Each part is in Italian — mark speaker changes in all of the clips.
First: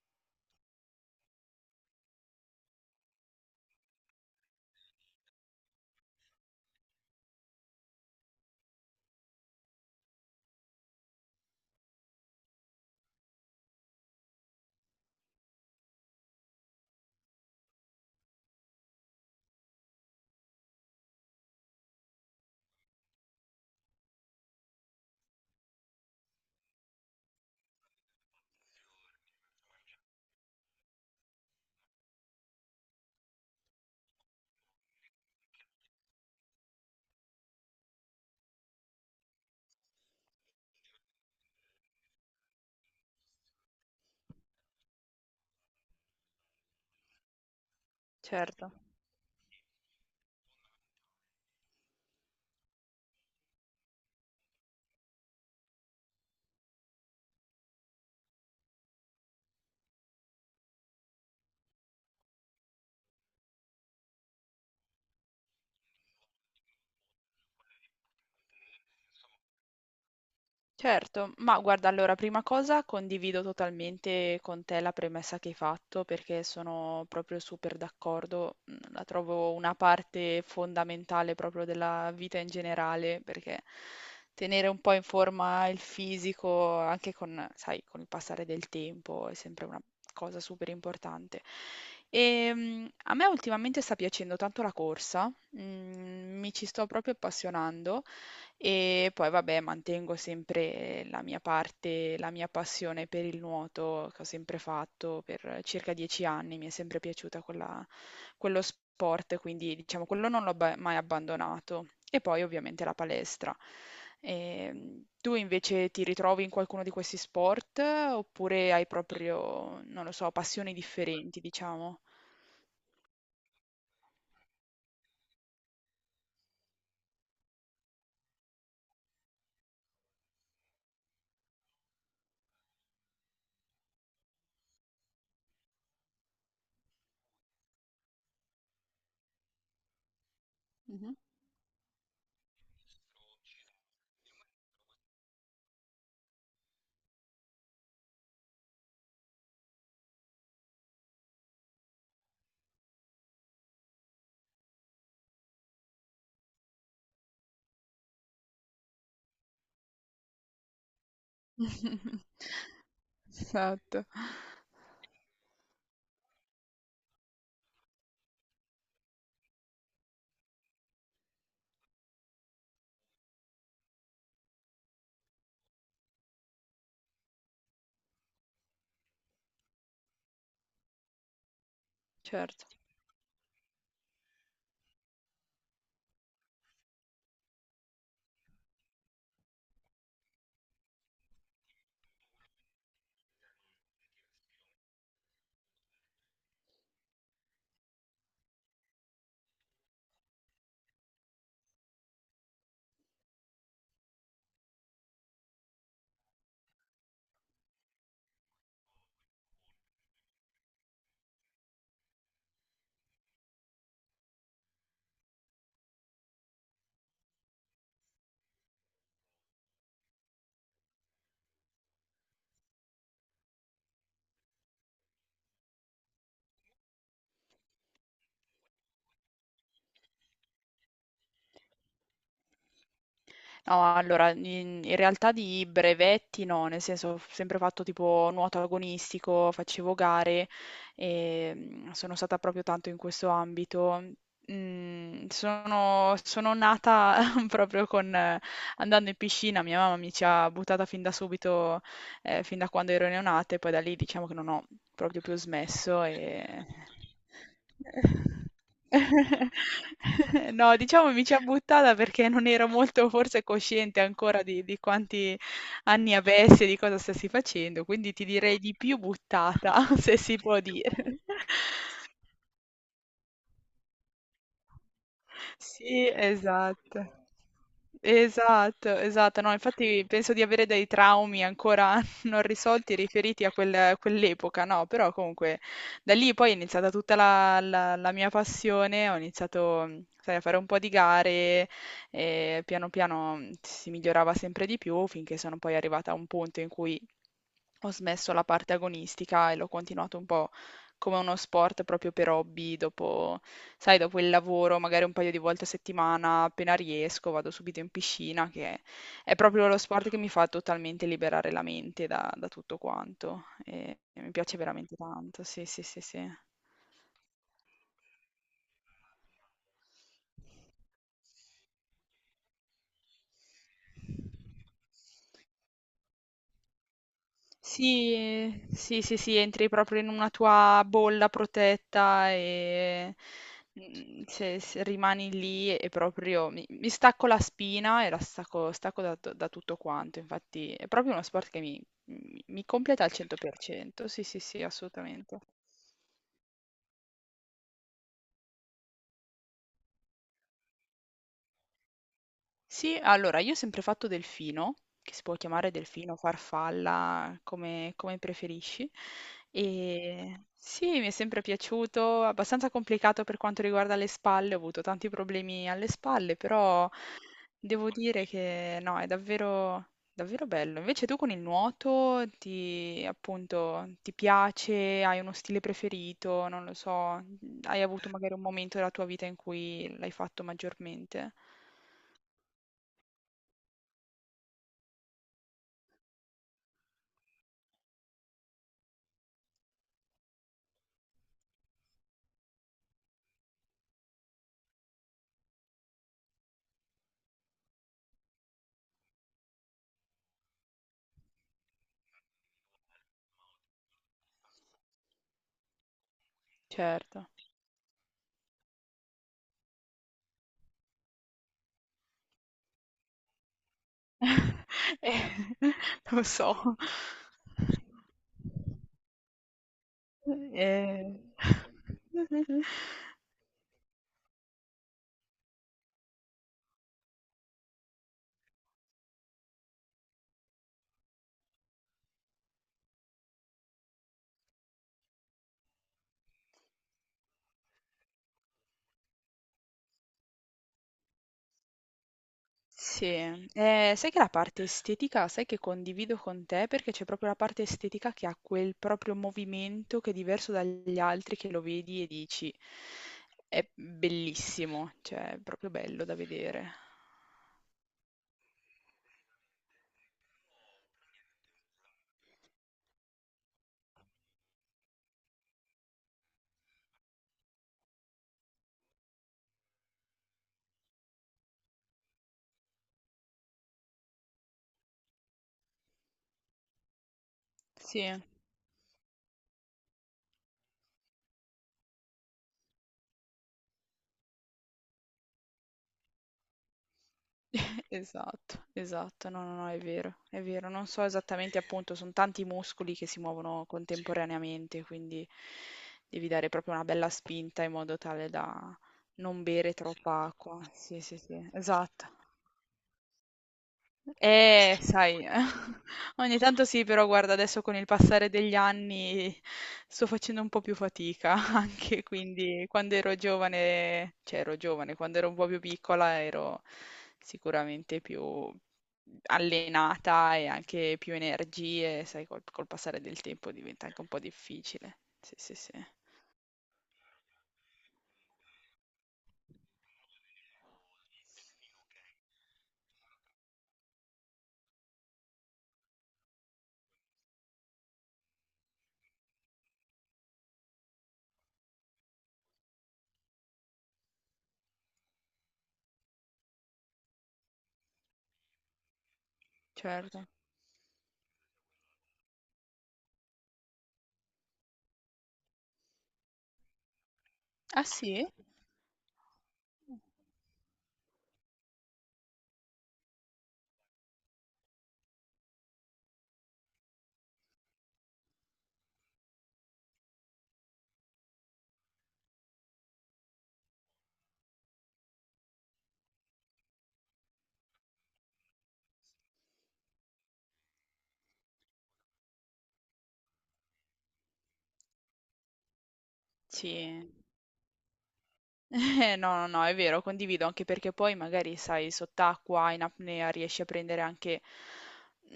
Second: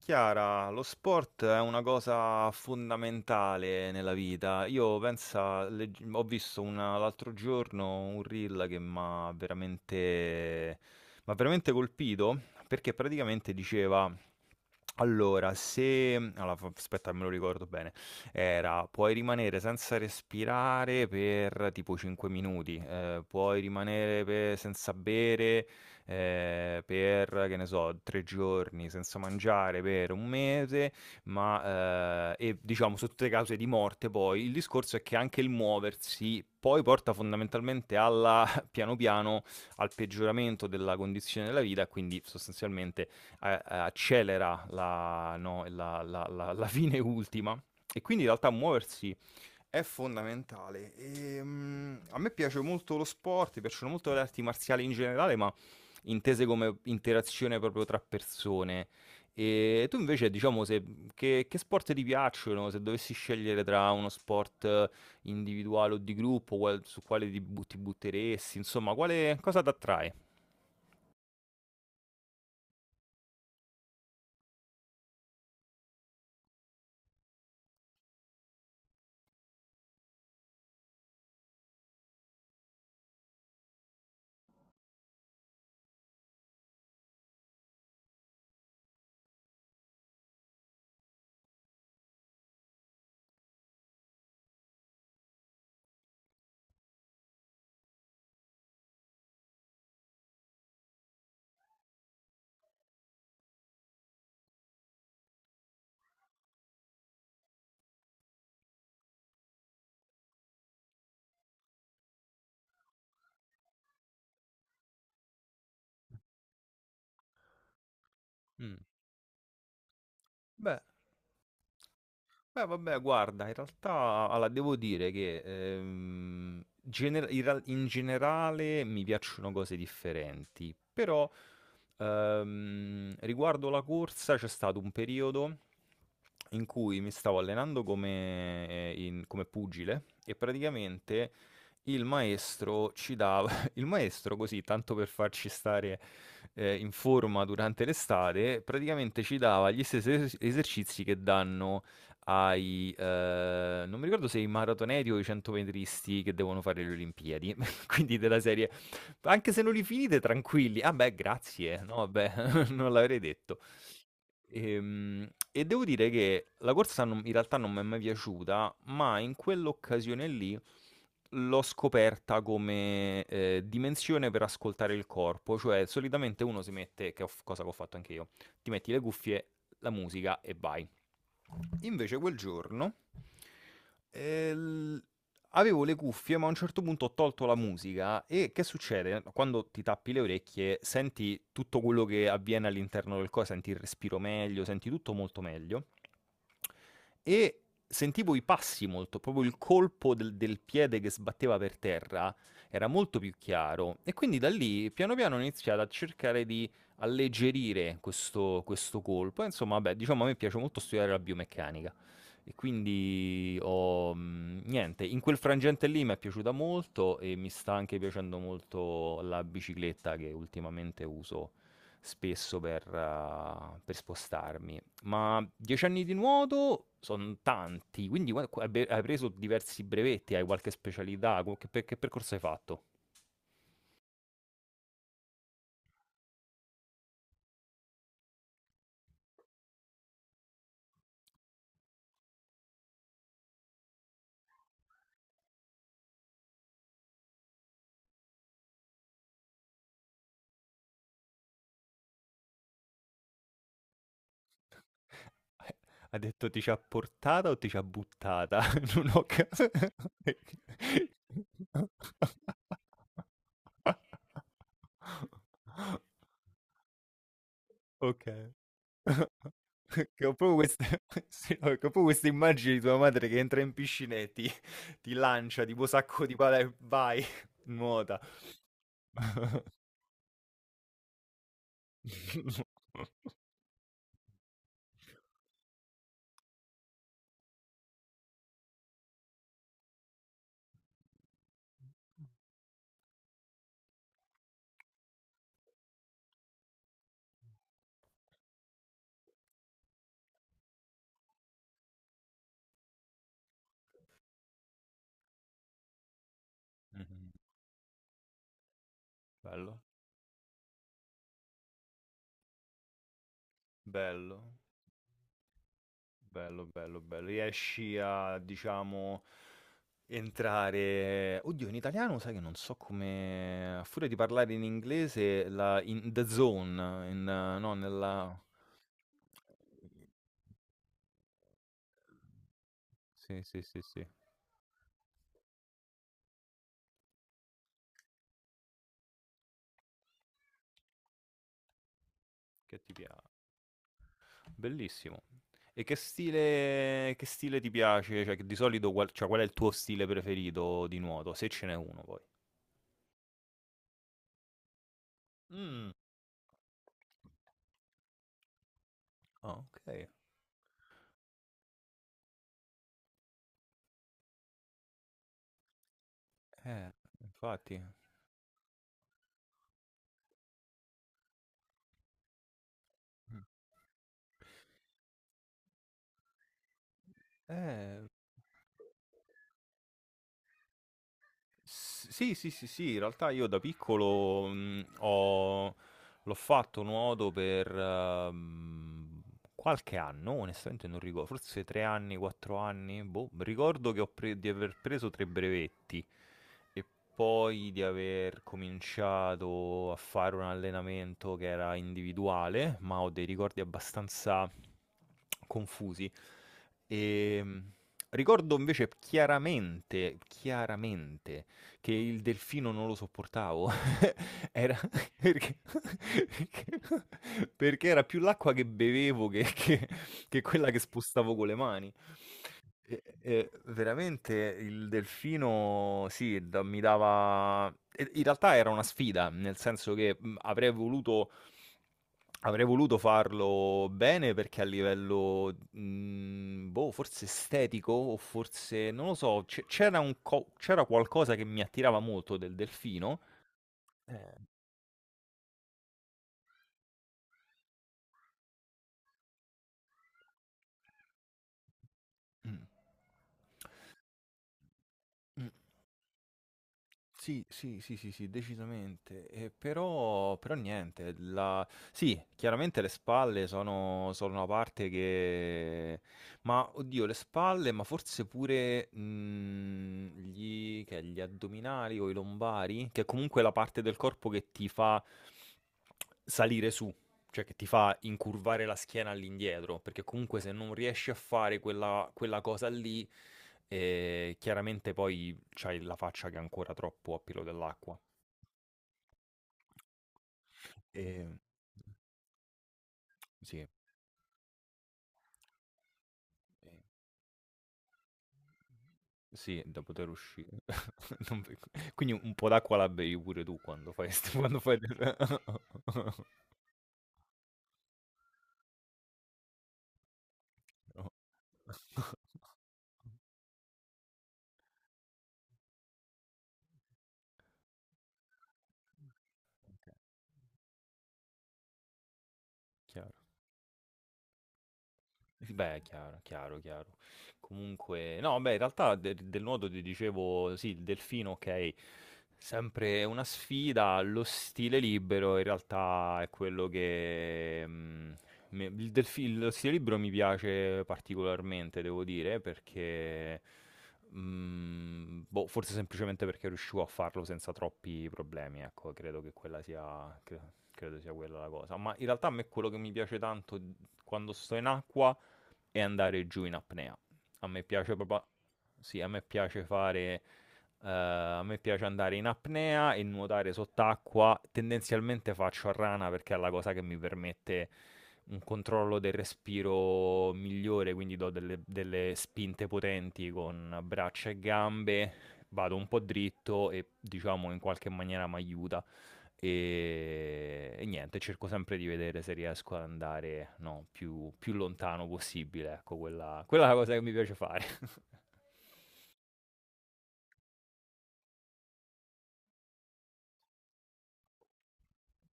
Speaker 1: Chiara, lo sport è una cosa fondamentale nella vita. Io pensa, ho visto l'altro giorno un reel che mi ha m'ha veramente colpito perché praticamente diceva. Allora, se mhmm, allora fa aspetta che me lo ricordo bene, era: puoi rimanere senza respirare per tipo 5 minuti, puoi rimanere pe senza bere, per, che ne so, 3 giorni, senza mangiare per 1 mese, ma, e diciamo sotto le cause di morte poi, il discorso è che anche il muoversi poi porta fondamentalmente alla piano piano, al peggioramento della condizione della vita e quindi sostanzialmente a accelera la no, la la la la fine ultima, e quindi in realtà
Speaker 2: Certo,
Speaker 1: muoversi è fondamentale. A me piace molto lo sport, mi piacciono molto le arti marziali in generale, ma intese come interazione proprio tra persone. E tu invece, diciamo, se che sport ti piacciono? Se dovessi scegliere tra uno sport individuale o di gruppo, quale ti butteresti, insomma, quale cosa t'attrae?
Speaker 2: certo. Ma guarda, allora, prima cosa condivido totalmente con te la premessa che hai fatto perché sono proprio super d'accordo. Mm, la trovo una parte fondamentale proprio della vita in generale, perché tenere un po' in forma il fisico, anche con, sai, con il passare del tempo, è sempre una cosa super importante. E, a me ultimamente sta piacendo tanto la corsa, mi ci sto proprio appassionando. E poi vabbè, mantengo sempre la mia parte, la mia passione per il nuoto che ho sempre fatto per circa 10 anni, mi è sempre piaciuta quello sport, quindi diciamo quello non mai abbandonato. E poi ovviamente la palestra. Tu invece ti ritrovi in qualcuno di questi sport oppure
Speaker 1: Mh.
Speaker 2: hai proprio, non lo so, passioni
Speaker 1: Beh
Speaker 2: differenti, diciamo?
Speaker 1: vabbè, guarda, in realtà, allora, devo dire che in generale mi piacciono cose differenti, però riguardo la corsa c'è stato un periodo in cui mi stavo allenando come pugile, e
Speaker 2: Mhm.
Speaker 1: praticamente il maestro ci dava, il maestro così, tanto per farci stare in forma durante l'estate, praticamente ci dava gli stessi esercizi che danno non mi ricordo se i maratoneti o i centometristi che devono fare le Olimpiadi, quindi della serie: "Anche se non li finite tranquilli". "Ah, beh, grazie, no, vabbè, non l'avrei detto".
Speaker 2: Esatto.
Speaker 1: E devo dire che la corsa non in realtà non m'è mai piaciuta, ma in quell'occasione lì l'ho scoperta dimensione per ascoltare il corpo, cioè solitamente uno si mette, che ho f cosa che ho fatto anche io, ti metti le cuffie, la musica e vai. Invece quel
Speaker 2: Certo.
Speaker 1: giorno, l avevo le cuffie, ma a un certo punto ho tolto la musica. E che succede? Quando ti tappi le orecchie senti tutto quello che avviene all'interno del co senti il respiro meglio, senti tutto molto meglio, e sentivo i passi molto, proprio il colpo del piede che sbatteva per terra era molto più chiaro, e quindi da lì piano piano ho iniziato a cercare di alleggerire questo colpo, e insomma vabbè, diciamo a me piace molto studiare la biomeccanica, e quindi niente, in quel frangente lì m'è piaciuta molto, e mi sta anche piacendo molto la bicicletta che ultimamente uso spesso per spostarmi. Ma 10 anni di nuoto sono tanti, quindi hai preso diversi brevetti, hai qualche specialità, che percorso hai fatto?
Speaker 2: No, allora, in realtà di brevetti no, nel senso ho sempre fatto tipo nuoto agonistico, facevo gare e sono stata proprio tanto in questo ambito. Mm, sono nata proprio con, andando in piscina, mia mamma mi ci ha buttata fin da subito, fin da quando ero neonata e poi da lì diciamo che non ho proprio più smesso
Speaker 1: Ha detto ti
Speaker 2: e
Speaker 1: ci ha portata o ti ci ha buttata? Non ho capito.
Speaker 2: no, diciamo mi ci ha buttata perché non ero molto forse cosciente ancora di quanti anni avessi e di cosa stessi facendo, quindi ti
Speaker 1: Ok.
Speaker 2: direi di più buttata, se
Speaker 1: Che ho
Speaker 2: si
Speaker 1: proprio
Speaker 2: può
Speaker 1: queste,
Speaker 2: dire.
Speaker 1: sì, no, che ho proprio queste immagini di tua madre che entra in piscina e ti lancia tipo
Speaker 2: Sì,
Speaker 1: sacco di palle e
Speaker 2: esatto.
Speaker 1: vai, nuota.
Speaker 2: Esatto, esatto. No, infatti penso di avere dei traumi ancora non risolti riferiti a quell'epoca, no? Però comunque da lì poi è iniziata tutta la mia passione, ho iniziato, sai, a fare un po' di gare e piano piano si migliorava sempre di più finché sono poi arrivata a un punto in cui ho smesso la parte agonistica e l'ho continuato un po' come uno sport proprio per hobby, dopo sai dopo il lavoro magari un paio di volte a settimana, appena
Speaker 1: Mh-mh.
Speaker 2: riesco, vado subito in piscina, che è proprio lo
Speaker 1: Bello,
Speaker 2: sport che mi fa totalmente liberare la mente da tutto quanto e mi
Speaker 1: bello,
Speaker 2: piace veramente tanto. Sì, sì, sì, sì.
Speaker 1: bello, bello, bello. Riesci a, diciamo, entrare, oddio in italiano sai che non so come, a furia di parlare in inglese, la in the zone, in no, nella...
Speaker 2: Sì, sì, sì, sì, entri proprio in una tua bolla protetta e
Speaker 1: Sì, sì, sì, sì,
Speaker 2: se rimani lì e proprio mi stacco la spina e la stacco, stacco da tutto quanto. Infatti è proprio uno sport che mi
Speaker 1: che ti
Speaker 2: completa al
Speaker 1: pia
Speaker 2: 100%. Sì, sì, sì,
Speaker 1: bellissimo.
Speaker 2: assolutamente.
Speaker 1: E che stile, ti piace? Cioè, che di solito qual è il tuo stile preferito di nuoto? Se ce n'è uno poi.
Speaker 2: Sì, allora io ho sempre fatto delfino, che si può chiamare
Speaker 1: Mm,
Speaker 2: delfino, farfalla, come, come preferisci.
Speaker 1: Ah, ok.
Speaker 2: E sì, mi è sempre piaciuto, abbastanza complicato per quanto riguarda le spalle, ho avuto tanti problemi alle spalle, però
Speaker 1: Eh, infatti.
Speaker 2: devo dire che no, è davvero, davvero bello. Invece tu con il nuoto ti,
Speaker 1: Mm.
Speaker 2: appunto, ti piace, hai uno stile preferito, non lo so, hai
Speaker 1: Eh,
Speaker 2: avuto magari un momento della tua vita in cui l'hai fatto maggiormente?
Speaker 1: sì, sì, sì, sì, in realtà io da piccolo, l'ho fatto nuoto per ehm, qualche anno, onestamente non ricordo, forse 3 anni, 4 anni, boh, ricordo che di aver preso tre brevetti, e poi di aver cominciato a fare un allenamento che era individuale, ma ho dei ricordi abbastanza confusi.
Speaker 2: Certo.
Speaker 1: E, ricordo invece chiaramente, chiaramente, che il delfino non lo sopportavo. Era
Speaker 2: Eh,
Speaker 1: perché
Speaker 2: lo so.
Speaker 1: perché era più l'acqua che bevevo che quella che
Speaker 2: Eh,
Speaker 1: spostavo con le mani. E veramente il delfino sì, da mi dava, e in realtà era una sfida, nel senso che, avrei voluto, farlo bene, perché a livello, boh, forse estetico o forse non lo so, c'era un co c'era qualcosa che mi attirava molto del
Speaker 2: Sì,
Speaker 1: delfino.
Speaker 2: eh, sai che la
Speaker 1: Eh.
Speaker 2: parte estetica, sai che condivido con te perché c'è proprio la parte estetica che ha quel proprio movimento che è diverso dagli altri, che lo vedi e dici
Speaker 1: Mh.
Speaker 2: è bellissimo, cioè è
Speaker 1: Mh.
Speaker 2: proprio bello da vedere.
Speaker 1: Sì, sì, sì, sì, sì, decisamente. E però niente, la, sì, chiaramente le spalle sono una parte che, ma oddio, le spalle, ma forse pure, gli addominali o i lombari, che è comunque la parte del corpo che ti fa salire su, cioè che ti fa
Speaker 2: Sì.
Speaker 1: incurvare la schiena all'indietro, perché comunque se non riesci a fare quella cosa lì, chiaramente poi c'hai la faccia che è ancora troppo a pelo dell'acqua.
Speaker 2: Esatto, esatto. No, no, no, è vero, è vero. Non so
Speaker 1: Ehm,
Speaker 2: esattamente, appunto, sono tanti muscoli che si
Speaker 1: sì,
Speaker 2: muovono sì,
Speaker 1: eh,
Speaker 2: contemporaneamente, quindi devi dare proprio una bella spinta in modo tale da non
Speaker 1: sì,
Speaker 2: bere
Speaker 1: da poter
Speaker 2: troppa acqua.
Speaker 1: uscire.
Speaker 2: Sì, sì,
Speaker 1: Non
Speaker 2: sì,
Speaker 1: ve-
Speaker 2: esatto.
Speaker 1: Quindi un po' d'acqua la bevi pure tu quando fai, st- quando fai... del-
Speaker 2: Sai, ogni tanto sì, però guarda, adesso con il passare degli anni sto facendo un po' più
Speaker 1: No.
Speaker 2: fatica anche, quindi quando ero giovane, cioè ero giovane, quando ero un po' più piccola ero sicuramente più
Speaker 1: Ok,
Speaker 2: allenata e anche più energie, sai, col passare
Speaker 1: chiaro.
Speaker 2: del tempo diventa anche un po' difficile. Sì,
Speaker 1: Sì,
Speaker 2: sì, sì.
Speaker 1: beh, chiaro, chiaro, chiaro. Comunque, no, beh, in realtà del nuoto ti dicevo, sì, il delfino, ok, sempre una sfida, lo stile libero in realtà è quello che... lo stile libero mi piace particolarmente, devo dire, perché... boh, forse semplicemente perché riuscivo a farlo senza troppi problemi, ecco, credo che quella sia...
Speaker 2: Certo.
Speaker 1: credo sia quella la cosa. Ma in realtà a me quello che mi piace tanto quando sto in acqua e andare giù in apnea. A me
Speaker 2: Ah
Speaker 1: piace
Speaker 2: sì?
Speaker 1: proprio... Sì, a me piace fare... a me piace andare in apnea e nuotare sott'acqua. Tendenzialmente faccio a rana perché è la cosa che mi permette un controllo del respiro migliore, quindi do delle spinte potenti con braccia e gambe, vado un po' dritto, e diciamo in qualche maniera mi aiuta, e, niente, cerco sempre di vedere se riesco ad andare, no, più lontano possibile, ecco, quella è la cosa che mi
Speaker 2: Sì.
Speaker 1: piace fare.
Speaker 2: No, no, no, è vero, condivido, anche perché poi magari, sai, sott'acqua, in apnea, riesci a prendere anche,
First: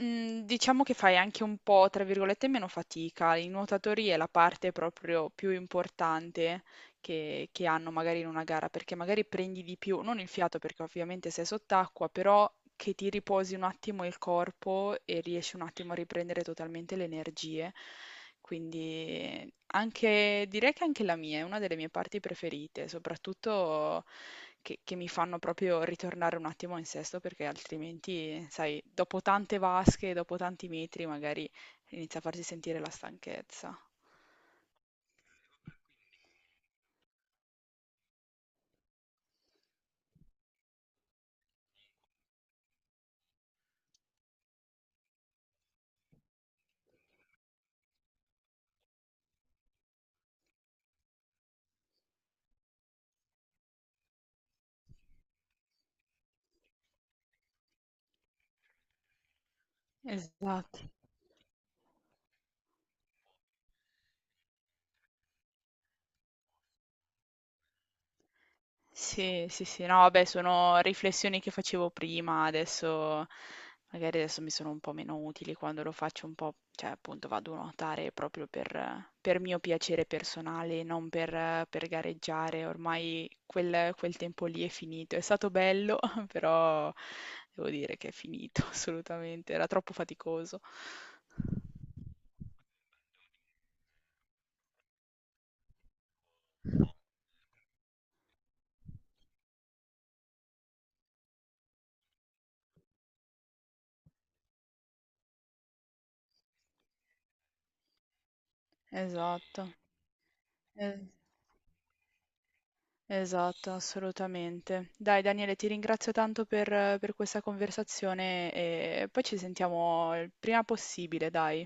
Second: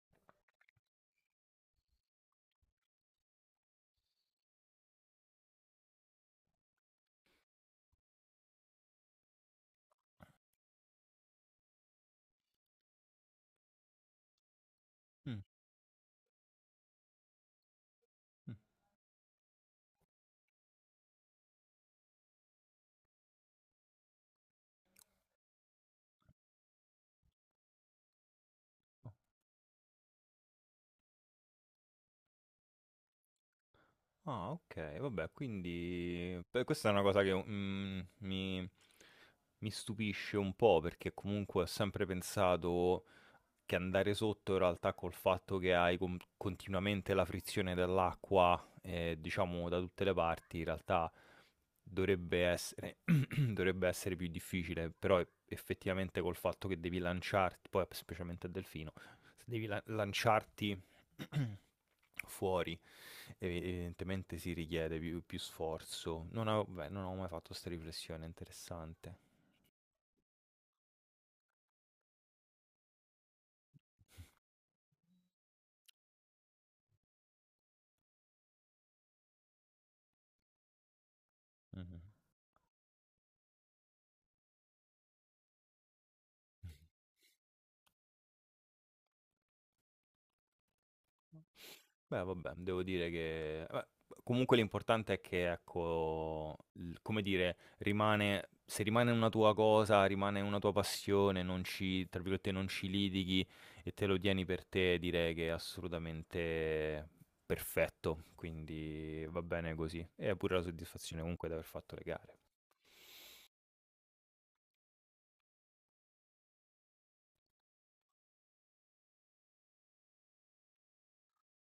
Speaker 2: mm, diciamo che fai anche un po', tra virgolette, meno fatica. I nuotatori è la parte proprio più importante, che hanno magari in una gara, perché magari prendi di più, non il fiato perché ovviamente sei sott'acqua, però che ti riposi un attimo il corpo e
Speaker 1: Mm,
Speaker 2: riesci un attimo a riprendere totalmente le energie.
Speaker 1: mm,
Speaker 2: Quindi anche, direi che anche la mia è una delle mie parti preferite, soprattutto che mi fanno proprio ritornare un attimo in sesto perché altrimenti, sai,
Speaker 1: oh.
Speaker 2: dopo tante vasche, dopo tanti metri, magari inizia a farsi sentire la stanchezza.
Speaker 1: Ah, ok, vabbè, quindi beh, questa è una cosa che mi stupisce un po', perché comunque ho sempre pensato che andare sotto in realtà, col fatto che hai continuamente la frizione dell'acqua, diciamo da tutte le parti, in realtà dovrebbe essere, dovrebbe essere più difficile, però effettivamente col fatto che devi lanciarti, poi specialmente a delfino, se devi
Speaker 2: Esatto.
Speaker 1: lanciarti fuori, evidentemente si richiede più sforzo. Non avevo, beh, non ho mai fatto questa riflessione, interessante.
Speaker 2: Sì, sì, sì, no, vabbè, sono riflessioni che facevo prima, adesso magari adesso mi sono un po' meno utili quando lo faccio un po', cioè appunto vado a nuotare proprio per mio piacere personale, non per
Speaker 1: Mhm.
Speaker 2: gareggiare, ormai quel tempo lì è finito, è stato bello, però devo dire che è finito assolutamente, era troppo faticoso.
Speaker 1: Beh, vabbè, devo dire che, vabbè, comunque l'importante è che, ecco, l come dire, rimane, se rimane una tua cosa, rimane una tua passione, non ci, tra virgolette, "non ci litighi", e te lo tieni per te, direi che è assolutamente perfetto, quindi va
Speaker 2: Esatto.
Speaker 1: bene così. E è pure la
Speaker 2: Eh,
Speaker 1: soddisfazione comunque di aver fatto le gare.
Speaker 2: esatto, assolutamente. Dai Daniele, ti ringrazio tanto per questa conversazione e poi ci sentiamo il prima possibile, dai.